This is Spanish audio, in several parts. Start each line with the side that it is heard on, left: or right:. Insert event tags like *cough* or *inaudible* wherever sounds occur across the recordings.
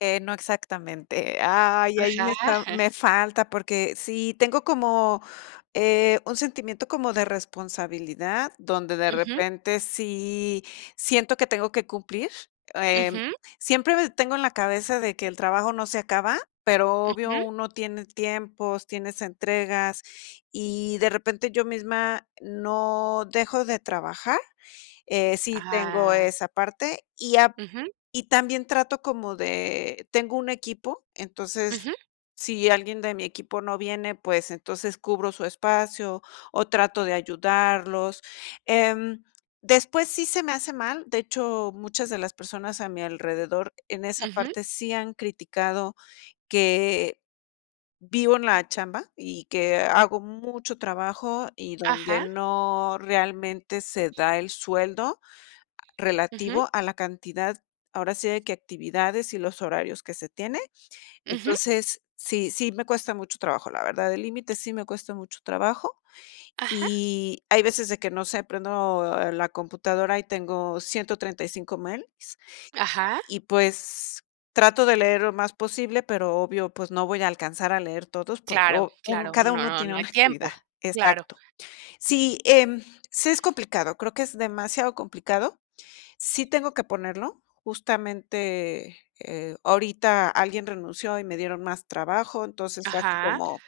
left: Eh, no exactamente, ah, ahí ahí,
right: Ajá.
left: me está me
right: *chuckles*
left: falta, porque sí, tengo como, eh, un sentimiento como de responsabilidad, donde de
right: Ujú.
left: repente, sí siento que tengo que cumplir, eh,
right: Ujú.
left: siempre, eh, tengo en la cabeza, de que el trabajo no se acaba, pero obvio,
right: Ujú.
left: uno tiene tiempos, tienes entregas, y de repente yo misma, no dejo de trabajar, eh, sí tengo
right: Ah.
left: esa parte, y a
right: Ujú.
left: y también trato como de tengo un equipo,
right: Ujú.
left: entonces, si alguien de mi equipo no viene, pues, entonces cubro su espacio o trato de ayudarlos, em, después, sí se me hace mal, de hecho, muchas de las personas a mi alrededor, en esa
right: Ujú.
left: parte sí han criticado, que vivo en la chamba, y que hago mucho trabajo, y donde
right: Ajá.
left: no realmente se da el sueldo,
right: Ujú.
left: relativo a la cantidad, ahora sí, de qué actividades y los horarios que se tiene,
right: Ujú.
left: entonces, sí sí me cuesta mucho trabajo, la verdad, el límite sí me cuesta mucho trabajo,
right: Ajá.
left: y, hay veces de que, no sé, prendo la computadora y tengo 135 mails
right: Ajá.
left: y, pues, trato de leer lo más posible, pero obvio, pues, no voy a alcanzar a leer todos, porque
right: Claro,
left: u un
right: claro,
left: cada uno
right: no,
left: tiene
right: no hay
left: una actividad,
right: tiempo, claro.
left: exacto, sí, em, sí es complicado, creo que, es demasiado complicado, sí tengo que ponerlo, justamente, eh, ahorita alguien renunció y me dieron más trabajo, entonces fue así
right: Ajá.
left: como,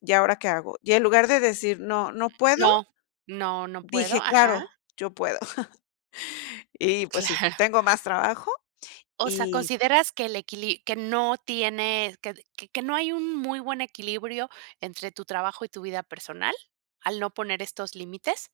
left: ¿y ahora qué hago?, y en lugar de decir: "No, no puedo",
right: No, no no puedo,
left: dije:
right: ajá.
left: "Claro, yo puedo", *chuckles* y, pues sí,
right: Claro
left: tengo más trabajo
right: O sea,
left: y
right: ¿consideras que el equili que no tiene, que que no hay un muy buen equilibrio entre tu trabajo y tu vida personal?, ¿al no poner estos límites?